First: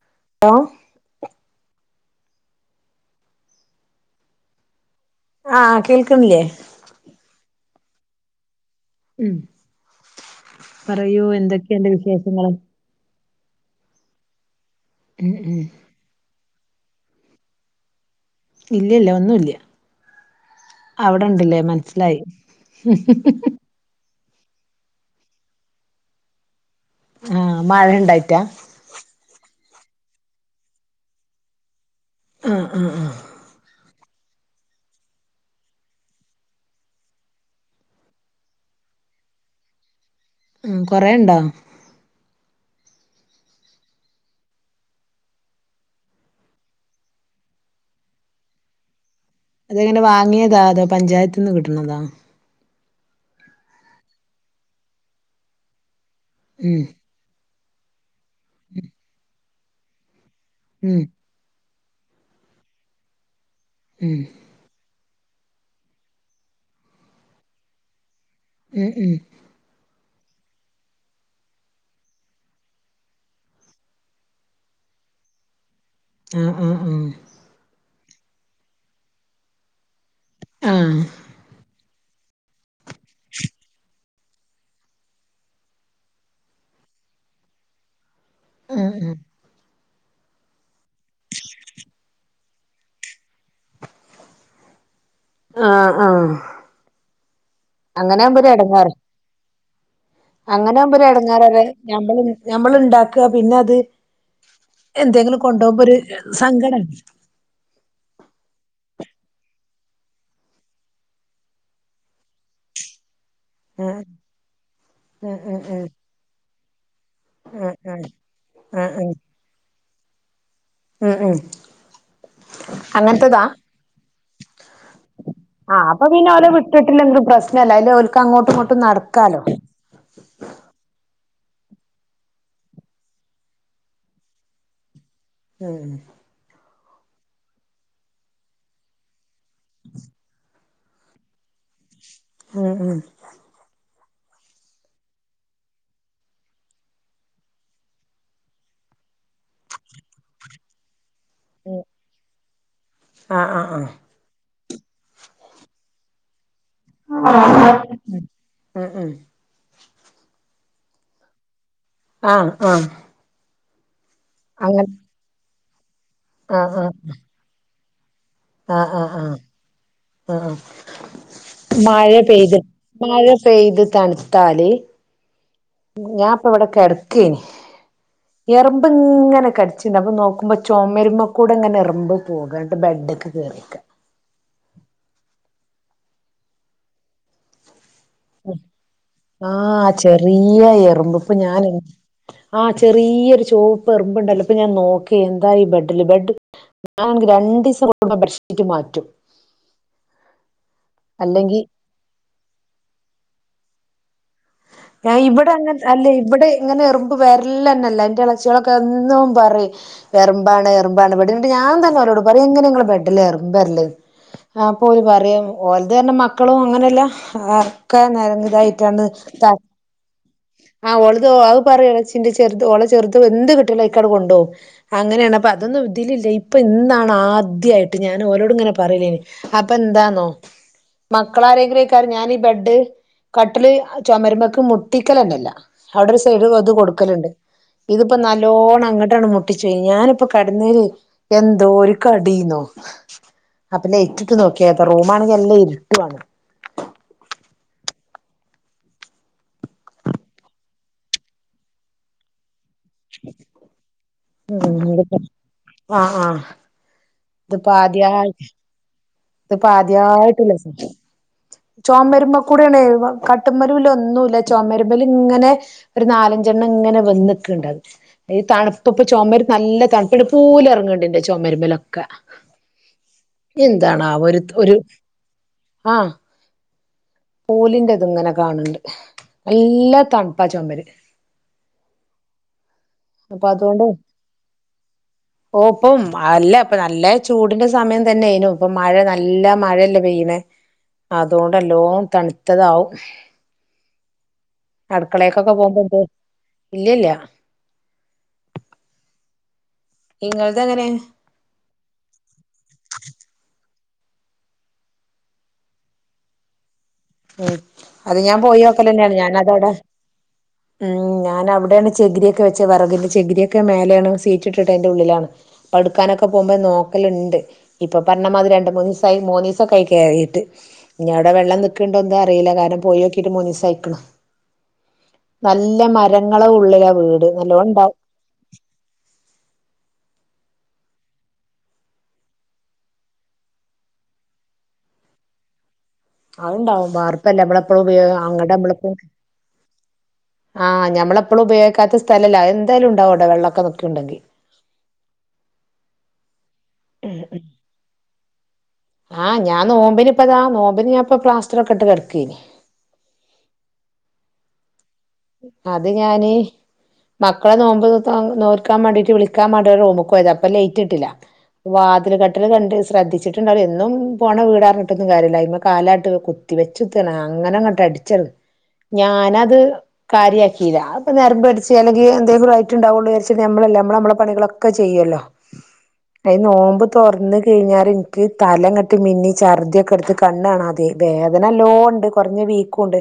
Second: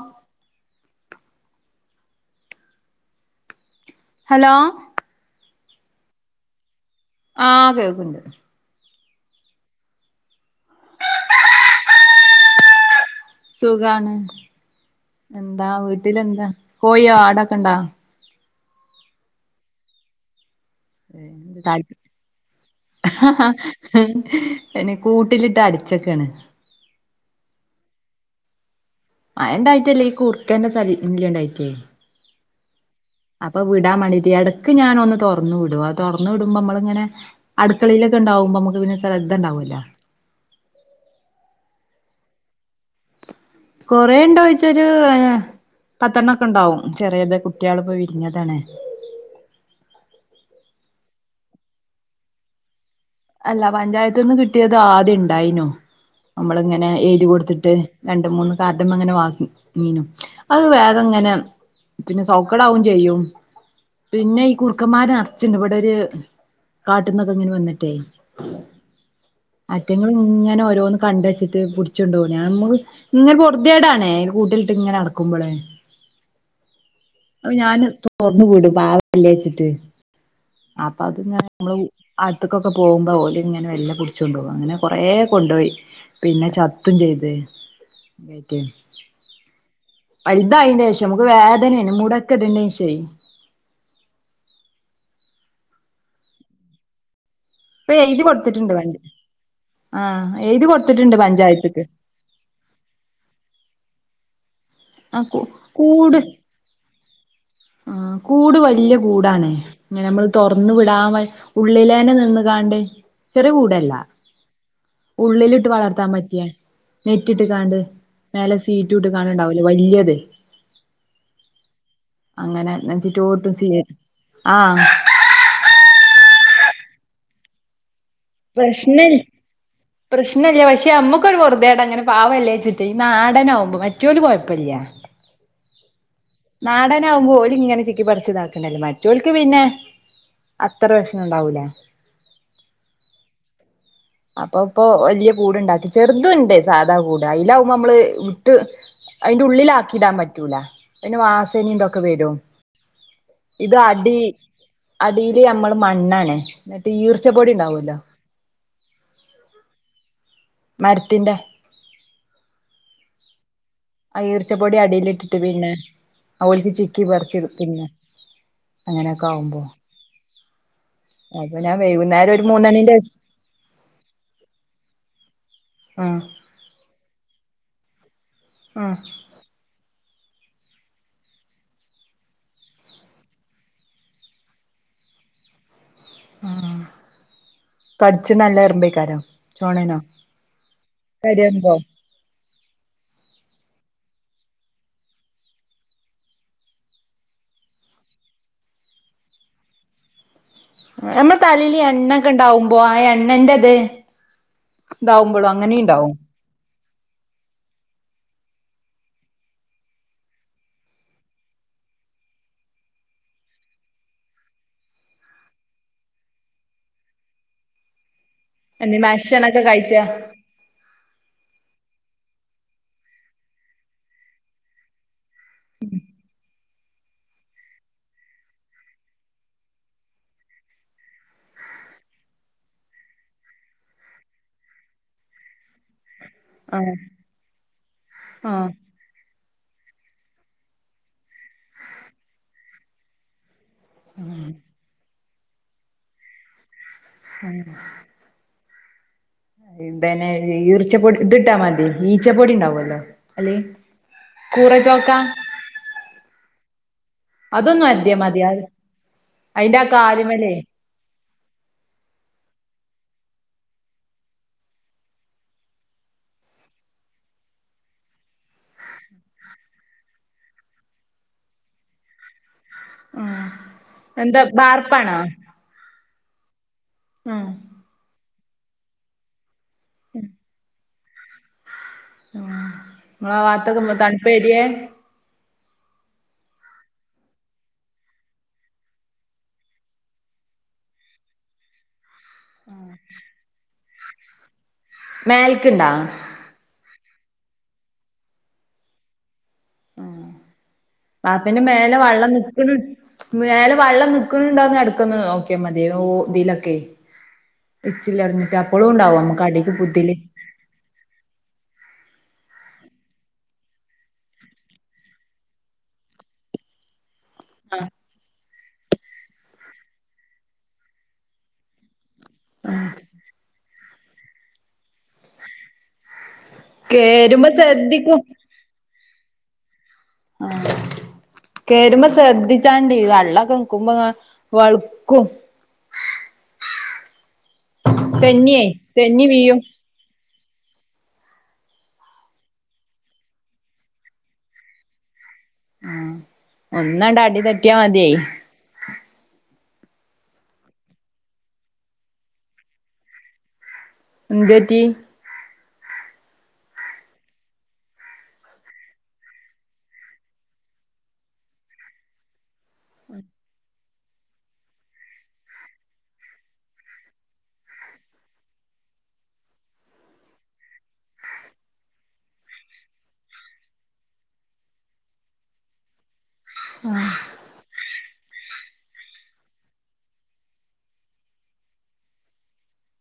ഓ ഓ ഹലോ ആ കേൾക്കുന്നില്ലേ ആ കേൾക്ണ്ട് ഉം പറയൂ എന്തെക്കെണ്ട് വിശേഷങ്ങൾ സുഖാണ് ഉം ഉം എന്താ വീട്ടില് എന്താ കോഴിയും ആടും ഒക്കെ ഉണ്ടോ ഇല്ല ഇല്ല ഒന്നും ഇല്ല്യ അവിടെ ഉണ്ട് ലെ മനസ്സിലായി അയിന് കൂട്ടിലിട്ട് അടച്ചക്കാണ് ആ മഴ ഇണ്ടായിട്ടാ മഴ ഇണ്ടായിട്ടല്ല ഈ കുറുക്കന്റെ ശല്യം ണ്ടായിട്ടെ ഹ് അ ആ ടാൻ വേണ്ടീട്ട് ഇടക്ക് ഞാൻ ഒന്ന് തുറന്ന് വിടും ആ തുറന്ന് വിടുമ്പോ നമ്മൾ ഇങ്ങനെ അടുക്കളയിൽ ഒക്കെ ഉണ്ടാകുമ്പോ നമുക്ക് പിന്നെ ശ്രദ്ധ ഉണ്ടാവല്ലോ ഉം കൊറേ ഇണ്ടോ കൊറേ ഇണ്ടോ ചോയ്ച്ചാ ഒരു പത്തണ്ണാെക്കെ ഇണ്ടാവും ചെറീയത് കുട്ട്യാൾ ഇപ്പോ വിരിഞ്ഞതാണ്. അത് എങ്ങനെ വാങ്ങിയതാ അതോ പഞ്ചായത്ത്ന്ന് കിട്ടുന്നതോ അല്ല പഞ്ചായത്ത്ന്ന് കിട്ടിയത് ആദ്യം ഇണ്ടായിനു നമ്മൾ ഉം ഇങ്ങനെ എഴുതി കൊടുത്തിട്ട് ട്ട് രണ്ടു മൂന്നു കാർഡ്മ്മ ഇങ്ങനെ വാങ്ങി ങ്ങീനു. അഅ് ഉം വേറെ ഇങ്ങനെ പിന്നെ സൗക്കടാവും ചെയ്യും ഉം പിന്നെ ഈ കുറുക്കന്മാർ നർച്ച് ച്ച്ണ്ട് ഇവടെ ഒരു കാട്ട്ന്ന് ഒക്കെ ഇങ്ങനെ വന്ന്ട്ടെ ഉം ഉം ഇറ്റങ്ങൾ ഇങ്ങനെ ഓരോന്ന് കണ്ട് വെച്ചിട്ട് പുട്ച്ച് കൊണ്ടോവും നമ്മൾ ഇങ്ങനെ പോർധിയേഡ് ആണ് കൂട്ടിൽ ഇട്ട് ഇങ്ങനെ അടക്കുമ്പളെ ആ ആ ആ തുറന്ന് വിടും പാവല്ലെന്ന് ച്ച്ട്ട് ആഹ് അപ്പൊ അത് ഇങ്ങനെ നമ്മൾ ഉ ആർത്ത്ക്കോ പോവുമ്പോ ഓല് ഇങ്ങനെ മെല്ലെ പുട് ച്ച് കൊണ്ടോവാഅങ്ങനെ കൊറേ കൊണ്ടോയി പിന്നെ ചത്തും ചെയ്തു ഏ റ്റെ ആഹ് ആഹ് ആഹ് വല്തായീന്റെ ശേഷം നമ്മക്ക് വേദന ആണ് മുട ഒക്കെ ഇട്ണ ശേഷം ആ ആ ഇപ്പൊ എഴുതി കൊടുത്തിട്ടുണ്ട് ആഹ് എഴുതി അങ്ങനെ ആവുമ്പോ കൊടുത്തിട്ടുണ്ട് ഒരിടങ്ങേരാണ് പഞ്ചായത്ത്ക്ക് നമ്മൾ ഇണ്ടാക്കാ പിന്നെ അത് ആ എന്തെങ്കിലും കൊണ്ടോവുമ്പോ ഒരു കൂട് സങ്കടം ആണ് ആ കൂട് വല്യ കൂടാണ് ഇങ്ങനെ നമ്മള് തുറന്ന് വിടാൻ വൈ ഉള്ളിലെഞ്ഞേ നിന്ന് കാണ്ട് ചെറിയ കൂട് അല്ല ആഹ് ആഹ് ആഹ് ഉള്ളിലിട്ട് ആഹ് വളർത്താൻ പറ്റിയ നെറ്റ് ഉം ഇട്ട്കാണ്ട് ഉം മേലെ ഷീറ്റും ഇട്ട്കാണ്ട് ഇണ്ടാവൂലെ വല്യേ തിൽ ആ ആ അങ്ങനെ ഞാൻ ചിട്ടോട് ചെയ്യാൻ ആഹ് അപ്പൊ പിന്നെ ആരെയും വിട്ടിട്ടില്ലെങ്കിലും പ്രശ്നല്യ അയിലെ പ്രശ്നം പ്രശ്നം ഇല്ല പക്ഷെ നമ്മക്ക് ക്കൊരു പൊറുദേണ്ടാങ്ങനെ പാവല്ലേച്ചിട്ട് നാടൻ ആകുമ്പോ മറ്റോൽ കൊയപ്പല്യ മ്മ് നാടൻ ആവുമ്പോ ഓര് ഇങ്ങനെ ചിക്കി പറിച് നടക്കണല്ലേ മറ്റോൾ ക്ക് പിന്നെ അത്ര പ്രശ്നം ഇണ്ടാവൂല മ് മ് അപ്പപ്പോ വല്യ കൂട് ഇണ്ടാകിച്ച് ചേർത്തിണ്ട് സാധ കുട് അയിലമ്പം നമ്മൾ വിട്ട് അയിന്റെ ഉള്ളിൽ ആക്കിടാൻ പറ്റൂല പിന്നെ വാസന ഉം ഇതൊക്കെ വരും ആഹ് ആഹ് ഇത് ആഹ് അടി അടിയില് നമ്മള് മണ്ണ് ആണ്. ന്നിട്ട് ഈർച്ച പൊടി ഇണ്ടാവൊല്ലോ മ് മ് മരത്തിന്റെ ആ ആ അ ഈർച്ചപൊടി അടിയില് ഇട്ടിട്ട് പിന്നെ ഓല്ക് ചിക്കി പറിച് ഇട്ത്തിന്ന ആ ആ ആ ആ അ അപ്പൊ ഞാൻ മഴ വൈകുന്നേരം ഒരു പെയ്‌ത് മൂന്നണിന്റെ മഴ പെയ്ത് തണ്ത്താല് മ് ആഹ് ഞാ ഇപ്പ ഇവിടെ കെടെക്കേനി എറ്മ്പ് ആഹ് ഇങ്ങനെ കടിച്ച്ണ്ട് അപ്പൊ നോ ക്കുമ്പ ചൊമരുമക്കൂടെ ഇങ്ങനെ എറ്മ്പ് പോക് ന്നിട്ട് ബെഡ്ക്ക് കേറിയക്ക്. അ ആ ആ ചെറിയ എറിമ്പ് ഇപ്പ ഞാന് കരിമ്പോ ആ ചെറിയ ഒര് ചോപ്പ് എർമ്പ് ണ്ടല്ലോ? ഇപ്പ ഞാൻ നോക്കി എന്താ ഈബെഡില് ബെഡ്ഡ് ഞാനാണെങ്കി രണ്ടീസം കൂടുമ്പോ ബെഡ്ഷീറ്റ് മാറ്റും. നമ്മളെ അല്ലെങ്കി തലേലീ എണ്ണക്ക ഇണ്ടാവുമ്പോ ആ എണ്ണന്റെത് ഇതാവുമ്പോളോ ഇവിടെ അങ്ങനെ അല്ല ഉണ്ടാവും ഇവിടെ ഇങ്ങനെ എറുമ്പ് വരല്ന്നെല്ലാ ഇന്റെ എളാച്ചിയാളോക്കെ ന്നും പറയും എറമ്പാണ് എറമ്പാണ് ഇവിടെന്നിട്ട് ഞാഎന്തായാലും പറഞ്ഞ് കൊടുക്കും എങ്ങനെ നിങ്ങടെ ബെഡില് എറമ്പ് വരല് അപ്പോ ഓര് പറയും ഒര്ന്നല്ല മക്കളും അങ്ങനല്ല അക്കെ നേരന്നു എ തായിട്ടാണ് മഷണൊക്കെ കഴിച്ച ആ ഓള്തോ ആ [unintelligible] ചെറുത് ഓളെ ചെറുത് എന്ത് കിട്ടിലും അതൊക്കെ അങ്ങ് കൊണ്ട് പോകും അങ്ങനെയാണ് പോ അതൊന്നും ഇതിലില്ല ഇപ്പോ ഇന്ന് പ്പാണ് ആദ്യായിട്ട് ഞാൻ ആരോടും ഇങ്ങനെ പറയില്ലാന്നു അതെന്താന്നോ മക്കളാരെങ്കിലും ആയിക്കാരം ഞാൻ ഈ ബെഡ് കട്ടില് അ ചൊമരുമേക്ക് മുട്ടിക്കലെന്നെ ഇല്ല അവിടെ ഒരു സ് [unintelligible] അത് ആഹ് കൊടുക്കലുണ്ട് ഇതിപ്പോ ആഹ് നല്ലോണം അംങ്ങോട്ടാണ് മുട്ട് ടിച്ചു ഞാൻ ഇപ്പോ കടനെയ്ല് എന്തോ ഒരു കടീന്നെ അപ്പോ ലൈറ്റ് ഇട്ടു നോക്കി ഞാൻ റും റൂം ആണെങ്കിൽ നല്ല ഇരുട്ട് ആണ് മ് എന്താനാ ഈർച്ച പൊടി ഇത് ഇട്ടാ മതി ഈച്ച പൊടിണ്ടാവുല്ലോ ചോക്ക ആ ആ അതൊന്നും അല്ല മതിയാവൂല്ലാ തിപ്പോദ്യായിട്ടു ഉള്ള സംഭവം ചൊമര്മ്മകൂടേണ് വ കട്ട്മ്മെലുല്ല ഒന്നുല്ല ചൊമര്മെല്ങ്ങനെ ഒരു നാലഞ്ചെണ്ണം ഇങ്ങനെ വന്ന്ക്ക്ണ്ടാവും ഈ തണ് തുപ്പ് ചൊമര് നല്ല തണ്പ്പ്ണ്ട് പൂലറങ്ങ്ണ്ട് ഇന്റെ ചൊമര്മെലൊക്കെ ആഹ് താണാവോ എന്താ ഒരുത് ഒരു ബാർപ്പാണോ ആഹ് ആഹ് പൂല്ന്റെത്ങ്ങനെ കാണ് ണ്ട് നല്ല തണുപ്പാ ചൊമര് ഇങ്ങളെ ആഹ് വാത്തൊ‌ക്കെ മ് തണുപ്പേരിയെ ഓ പ്പം അല്ലാ ഇപ്പം നല്ല ചൂടിന്റെ സമയം തന്നേനുപ്പം മഴ നല്ല മഴല്ലേ പെയ്യന്നേ അതോണ്ടല്ലോ തണ്ത്തതാവും അടുക്കളേല്ക്കൊക്കെ പോമ്പോ മേൽക്ക്ണ്ടാ [unintelligible] ഇല്ലില്യ ആഹ് ഇങ്ങളത് അങ്ങനെ വാർകെന്റെ മേലെ വള്ളം നിക്ക്ണ് [unintelligible] വള്ളം നിക്കുന്നുന്നുണ്ടോ എടുകുന്നുണ്ടോന്ന് നോക്കിയ മതി ഓഹ് ഇതിലൊക്കെ അത് ഞാൻ ഇച്ചിലറിഞ്ഞിട്ട് പോയ അപ്പളും ഒക്കെല് തന്നെയാണ് ഉണ്ടാവും ഞാൻ നമ്മക്ക് അതവിടെ അടിക്ക് പുതില് ഉമ് ഞാൻ അവിടെയാണ് ചെകിരി ക് വെച്ചേ വേറകിന്റെ ചെകിരി ഒക്കെ മേലെയാണ് ഷിറ്റിട്ടിട്ടു അയിന്റെ ഉള്ളിലാണ് എടുക്കാനൊക്കെ പോകുമ്പോ നോക്കല് ആഹ് ഇപ്പൊ പറഞ്ഞമാതിരി രണ്ടു മൂന്നീസായി മൂന്നീസൊക്കെയായി കേറീട്ട് ഇഞവ്ടെ വെള്ളം നി ക്ക്ണ്ടോ എന്താ അറീല്ല കാരണം പോയോക്കിട്ട് മൂന്നീസായിക് ണ് നല്ല മരങ്ങള ഉള്ളിലാ വീട് കേറുമ്പോ നല്ലോണ്ടാവും ശ്രദ്ധിക്കും ആഹ് കേര്മ്പോ ശ്രദ്ധിച്ചാണ്ടി വള്ളൊക്കെ നിക്കുമ്പോങ്ങാ വള്ക്കും അഹ്ണ്ടാവും വാർപ്പല്ലേ നമ്മളെപ്പളും ഉപയോഗ അങ്ങട് തെന്നിയേ നമ്മളെപ്പൊ തെന്നി വീഴും ആഹ് ഞമ്മളെപ്പളും ഉപയോഗിക്കാത്ത സ്ഥലല്ലേ അയെന്തായാലും ഉണ്ടാവു അവ്ടെ വെള്ളൊക്കെ നിക്ക്ണ്ടെങ്കി മ് ഒന്നടാ അടി തെറ്റിയാ മതിയെ ആഹ് ഞാൻ നോമ്പിനിപ്പതാ നോമ്പിന് ഞാൻ ഇപ്പ പ്ലാസ്റ്റർ ഒക്കെ ഇട്ട് കെടക്കേനി എന്തുപറ്റി അത് ഞാന് മക്കളെ നോമ്പ് നോൽക്കാൻ വേണ്ടീട്ട് വിളിക്കാൻ വേണ്ടി റൂമ്ക്കോയതാ അപ്പൊ ലൈറ്റ് ഇട്ടില്ല വാതിൽ കട്ടില് തട ട്ട് ശ്രദ്ധിച്ചിട്ടുണ്ടാവില്ല എന്നും പോണ വീടാറിഞ്ഞിട്ടൊന്നും കാര്യല്ല അയ്മ്മ കാലാട്ട് കുത്തി വെച്ചു വെച്ചുത്താണ് അങ്ങനെ അങ്ങട്ട് അടിച്ചത് ഞാനത് കാര്യയാക്കില്ല അത്പ്പൊ നരമ്പ് അടിച്ച് അല്ലെങ്കി എന്തെങ്കിലുവായിട്ടുണ്ടാവോള്ളൂ വിചാരിച് നമ്മളല്ലേ നമ്മള് നമ്മളെ പണികളൊക്കെ ചെയ്യൊല്ലോ ട്ടെ ഈനോമ്പ് തൊറ്ന്നു കഴിഞ്ഞാൽ ഇൻക്ക് തലങ്ങട്ട് ത്‌മിന്നി ചർദിയൊക്കെ എടുത്ത് കണ്ണ് കാണതെയായി വേദന നല്ലോണ്ട് കുറഞ്ഞ വീകൊണ്ട്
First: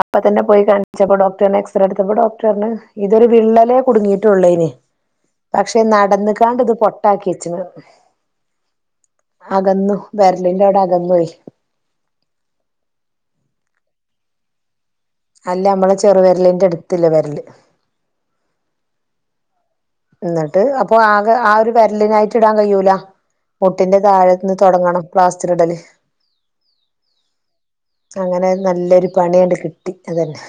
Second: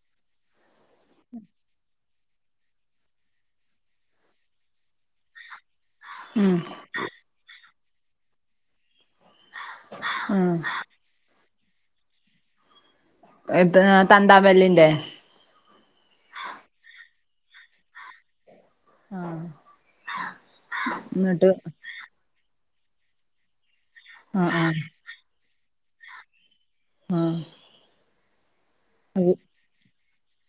അപ്പ തന്നെ പോയി കണ്ട് ണിചപ്പോ ഡോക്ടറർ ഞ്ഞ് എക്സറേട്ത്തപ്പോ ഡോക്ടറ് പറഞ്ഞു ഇതൊരു വിള്ളലേ കുടുങ്ങിട്ടൊള്ളായിനി പക്ഷെ പക്ഷെ ഉം നടന്ന്കാണ്ട് ഇത് പൊട്ടാക്കി വെച്ച് ണ് അകന്നു ഉം വെരലിന്റെ അവിടെ അകന്ന് പോയി എത് തന്താവെര്ലിന്റെ അല്ല നമ്മളെ ചെറുവിരലിന്റെ അടുത്തിള്ള വിരല് ആഹ് എന്ന്ട്ട് അപ്പൊ ആകെ എന്നിട്ട് ആ ഒരു വെരലിനായിട്ട് ഇടാൻ കഴിയൂല്ല ല്ല മുട്ടിന്റെ ആഹ് താഴെന്ന് തൊടങ്ങണം പ്ലാസ്റ്ററ് ഇടല് ആഹ് അങ്ങനെ നല്ലൊരു ആഹ് പണിയണ്ട് കിട്ടി അതന്നെ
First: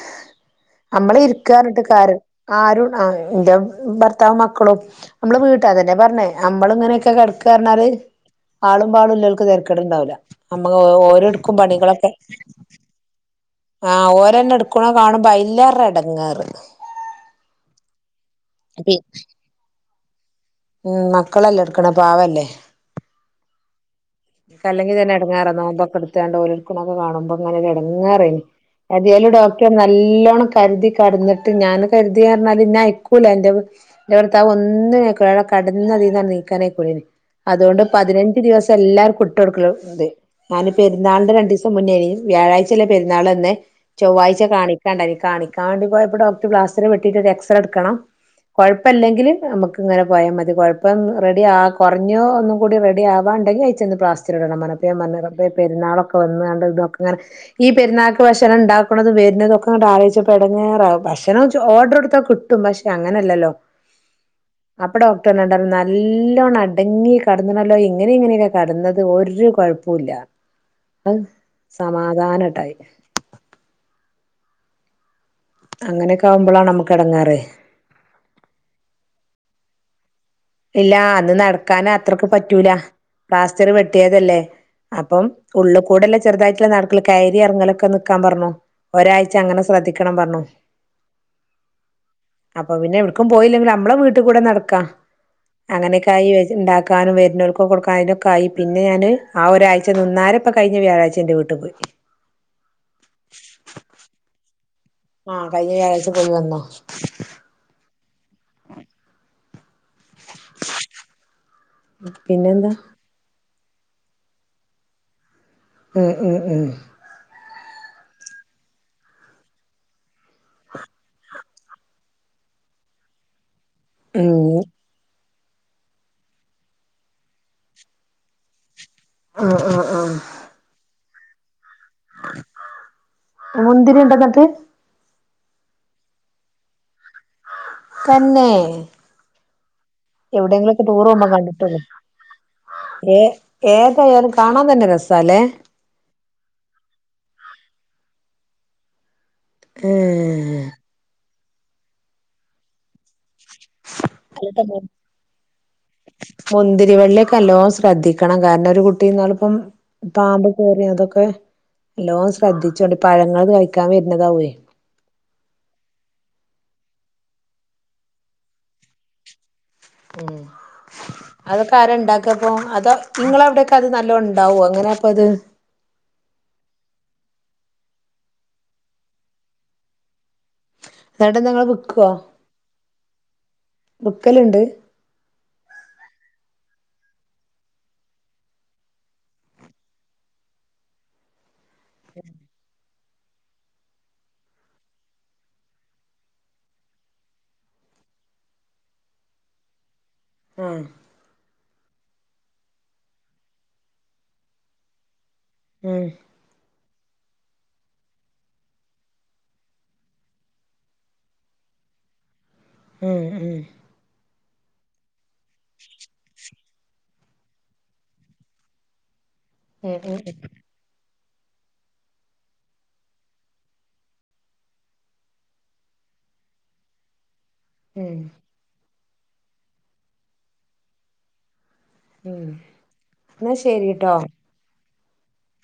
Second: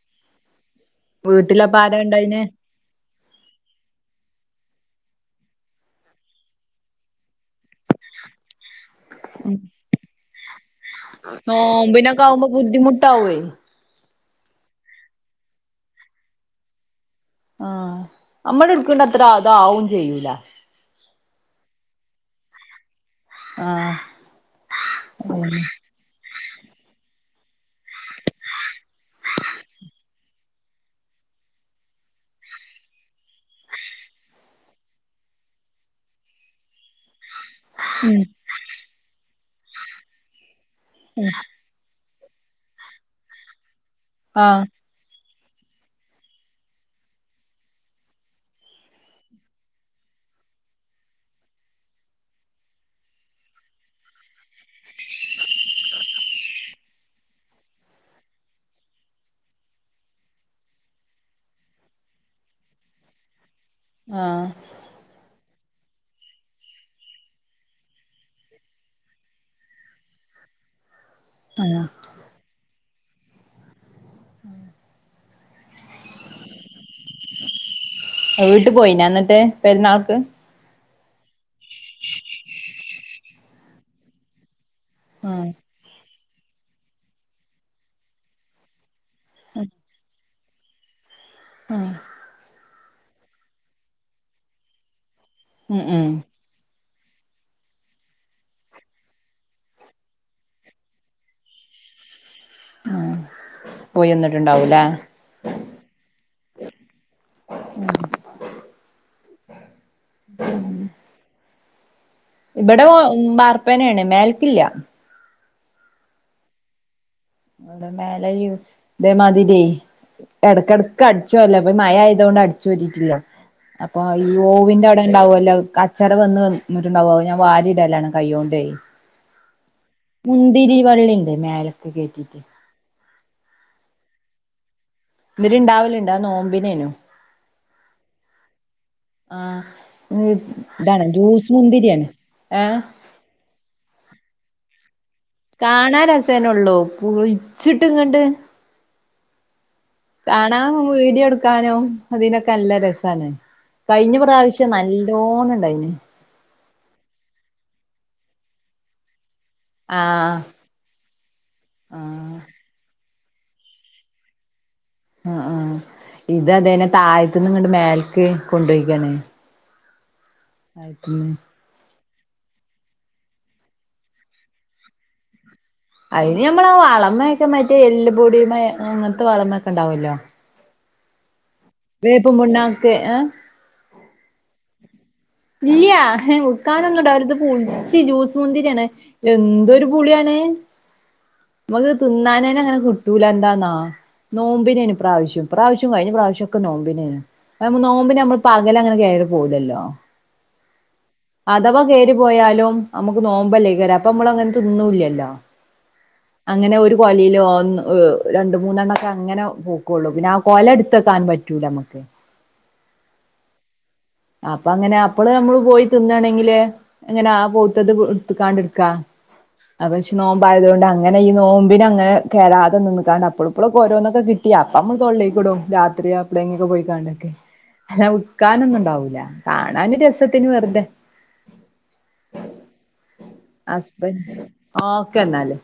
നമ്മള് വീട്ടിലപ്പ ഇരിക്കാറ്ട്ട് ആരാ കാര് ഇണ്ടായിനെ ആരും ആഹ് എന്റെ ഭർ ത്താവും മക്കളും നമ്മളെ വീട്ടാരന്നെയ പറഞ്ഞെ നമ്മൾ ഇങ്ങനെക്കെ കിടക്കാന്നർഞ്ഞാല് ആളും പാളും ഉള്ളോൽക്ക് തെരക്കെട്ണ്ടാവുല്ല നോമ്പിനൊക്കെ ആവുമ്പോ ബുദ്ധിമുട്ട് ആവുവേ ആഹ് ഓരെന്നെ എടുക്കുന്ന കാണുമ്പോ അതിലേറെ ഇടങ്ങേറ് ആഹ് നമ്മൾ എടുക്കണ അത്ര അതു ആവുകയും ചെയൂല്ലാ ഇല്ലാ ഉം മക്കൾ അല്ലെ എടുക്കണേ പാവല്ലേ ആഹ് അല്ലെങ്കിൽ തന്നെ എടങ്ങാറാ അതന്നെ നോമ്പ് ഒക്കെ എടുത്തയൊണ്ട് ഒക്കെ കാണുമ്പോ ഇടങ്ങേറ് ആയിനു എതായാലും ഡോക്ടർ നല്ലോണം കരുതി കിടന്നിട്ട് ഞാൻ കരുതിയ കാരണം എന്നെ അയക്കൂല്ലാ എന്റെ വീ എന്റെ ഭർത്താവ് ഒന്നിനും അയക്കുല്ല കിടന്ന് അതിൽന്നു എണീക്കാനായി പോയിന് അതുകൊണ്ട് ഉം പതിനഞ്ചു ദിവസം എല്ലാരും കു ട്ട് കൊടുക്കലിണ്ട് ഞാന് പെരുന്നാളിന്റെ രണ്ട് ദിവസം മുന്നേ വ്യാഴാഴ്ച അല്ലെ പെരുന്നാൾ വന്നെ ചൊവ്വാഴ്ച ആഹ് കാണിക്കാണ്ടായിനി കാണിക്ക പോയപ്പോ ഡോക്ടർ പ്ലാസ്റ്റർ വെട്ടിട്ട് എക്സറേ എടുക്കണം കുഴപ്പമില്ലെങ്കിൽ നമുക്ക് ഇങ്ങനെ പോയാ മതി കുഴപ്പം റെഡി ആ കുറഞ്ഞോ ഒന്നു കൂടി റെഡിയാവാണ്ടെങ്കി അയച്ചന്ന് പ്ലാസ്റ്റർ ഇടണംഅപ്പൊ ഞാൻ പറഞ്ഞു റബ്ബേ പെരുന്നാളൊക്കെ വന്ന കണ്ട ഇതൊക്കെ ഇങ്ങെ ഈ പെരുന്നാൾക്ക് ഭക്ഷണം ഉണ്ടാക്കുന്നതും വരുന്നതും ഒക്കെങ്ങനെ ആലോചിച്ചപ്പോ ഇടങ്ങേറ് ആവും ഭക്ഷണം ഓർഡർ എടുത്താ കിട്ടും പക്ഷെ അങ്ങനെയല്ലല്ലോ ആഹ് അപ്പൊ ഡോക്ടർ [unintelligible] നല്ലോണ്ണം അടങ്ങി കിടന്നിനല്ലോ ഇങ്ങനെ ഇങ്ങനെയൊക്കെ കിടന്നത് ഒരു കൊഴപ്പൂല്ലാ അത് സമാധാനട്ടായി ഉം അങ്ങനെയൊക്കെ ആവുമ്പളാണ് നമ വീട്ട് പോയിനൊ എന്നിട്ട് പെരുന്നാൾ ക്ക് ഇല്ല അന്ന് നടക്കാന അത്രക്ക് പറ്റൂല പ്ലാസ്റ്റർ വെട്ടിയതല്ലേ അപ്പം ഉം ഉള്ളു കൂടെല്ല ചെറുതായിട്ടുള്ള നടക്കല് കയറി ഇറങ്ങലൊക്കെ നിക്കാൻ പറഞ്ഞു ഒരാഴ്ച അങ്ങനെ ശ്രദ്ധിക്കണം പറഞ്ഞു അപ്പൊ പിന്നെ എവിടക്കും പോയില്ലെങ്കിൽ നമ്മളെ വീട്ടിൽ കൂടെ നടക്കാം ഉം ഉം അങ്ങനെയൊക്കായി ഉണ്ടാക്ക ക്കാനും വരുന്നോൽകൊക്കെ കൊടുക്കാനും അതിനൊക്കെ ആയി പിന്നെ ഞാന് ആ ഒരാഴ്ച നിന്നാരെ കഴിഞ്ഞ വ്യാഴാഴ്ച്ച എന്റെ വീട്ടിൽ പോയി ഉം പോയി നിന്നിട്ടുണ്ടാവൂലേ ആഹ് കഴിഞ്ഞ വ്യാഴാഴ്ച പോയി വന്നോ [unintelligible] [unintelligible] പിന്നെന്താ ഇവിടൊ [unintelligible] വർ പ്പനാണ് മേൽക്കില്ല ഹ് ഹ് ഹ് ഇതേ മാതിരി ഇടക്കടക്ക് അടിച്ച് വാരല ഇപ്പം മഴയായതുണ്ട് അടിച്ചുവാരിറ്റി ഇല്ല അപ്പോ ഈ ഉം ഓവിന്‍റെ അവിടെ ഉണ്ടാവുല്ലോ ലെ കച്ചറ വന്നിട്ടുണ്ടാവും അത് ഞാൻ വാരി ഇടലാണ് കയ്യോണ്ട് അ അ മുന്തിരിവള്ളി മേലെക് മുന്തിരി ഇവിടെ തൃ ന്തിരി ഉണ്ടാവലുണ്ട് അത് നോമ്പിന് ആയിന് തന്നെ അ എവിടെയെങ്കിലുമൊക്കെ ഇതാണ് ടൂർ പോകുമ്പോ ജ്യൂസ് കണ്ടിട്ടുള്ളൂ മുന്തിരിയാണ് എ യാലും കാണാൻ തന്നെ രസം കാണാരസം രസം തന്നെയുള്ളൂ പുളിച്ചിട്ട് ഇങ്ങണ്ട് ഏഹ് കാണാം വീഡിയോ എടുക്ക ക്കാനും അതിനൊക്കെ നല്ല രസാണ് കഴിഞ്ഞ പ്രാവശ്യം നല്ലോണം ഇണ്ടായിന് മുന്തിരിവെള്ളിയൊക്കെ അല്ലോ ശ്രദ്ധിക്കണം കാരണം ഒരു കുട്ടിന്നാൾ ഇപ്പം ആഹ് പാമ്പ് കോറി അതൊക്കെ വേ ല്ലോ ആഹ് ശ്രദ്ധിച്ചോടു പഴങ്ങള് കഴിക്കാൻ വര്ണതാവുവേ ആ ആ ഇത് അതേന്നെ താഴത്ത്‌ന്ന്ങ്ങണ്ട് മേലക്ക് കൊണ്ടുപോയിക്കണേ ഉം അതൊക്കെ ആരണ്ടാ ക്കപ്പോ അത് നിങ്ങളവിടെക്കെ അത് നല്ലോ ഒണ്ടാവോ അങ്ങനെയാപ്പത് അയിന് ഞമ്മളാ വളമെക്കെ മറ്റേ എല്ല്പ്പൊടിമേ അങ്ങനത്തെ വളമക്കെ ണ്ടാവല്ലോ [unintelligible] നിങ്ങള് വിക്കുവോ? പുണ്ണാക്ക് ഏഹ് വിക്കല്ണ്ട് ഇല്ല്യ ഹ് വിക്കാനൊന്നുണ്ടാവില്ല ഇത് പുളിച്ച് ജ്യൂസ് മുന്തിരിയാണ് എന്തൊരു പുളിയാണ് നമുക്ക് തിന്നാനേന്നെ ങ്ങനെ കിട്ടൂല എന്താന്നാ നോമ്പിനെന് പ്രാവശ്യം പ്രാവശ്യം കഴിഞ്ഞ പ്രാവശ്യം ഒക്കെ നോമ്പിനെണ് നോമ്പിനെ നമ്മള് പകലങ്ങനെ കേറി പോവുലല്ലോ ആഹ്‌ അഥവാ കേറിപ്പോയാലും നമ്മുക്ക് നോമ്പല്ലേ കേറി അപ്പൊ നമ്മളങ്ങനെ തിന്നുല്ലല്ലോ ഉം അങ്ങനെ ഒരു കൊലയില് ഒ രണ്ട് മൂന്നെണ്ണൊക്കെ അങ്ങനെ പുക്കുള്ളു പിന്നെ ആ കൊല എടുത്തക്കാൻ പറ്റൂല നമ്മുക്ക് മ്മ് മ്മ് അപ്പൊ അങ്ങനെ അപ്പള് നമ്മള് പോയി തിന്നാണെങ്കില് അങ്ങനെ ആ പുത്തത് എടുത്തെങ്ങാണ്ട് ഇട്ക്കാ ആ ഉം പഷേ ഉം നോമ്പായതുകൊണ്ടങ്ങ ങ്ങനെ ഈ നോമ്പിന അങ്ങനെ കേറാതെ നിന്ന്ക്കണ്ട് അപ്പളു ഇപ്പളോക്ക ഓരോന്നൊക്കെ കിട്ടി യപ്പം നമ്മള് തൊള്ളേക്ക് ഇടും രാത്രി അപ്പടെങ്ങൊക്കെ പോയിക്കാണ്ടൊക്കെ ഹല്ല ഉം വിക്ക്ക്കാനൊന്നും ണ്ടാവു ല്ല കാണാന് ഒരു രസത്തിന് വെർതെ എന്നാ ശെരി ട്ടോ ഹസ്ബൻഡ് [unintelligible] എന്നാല്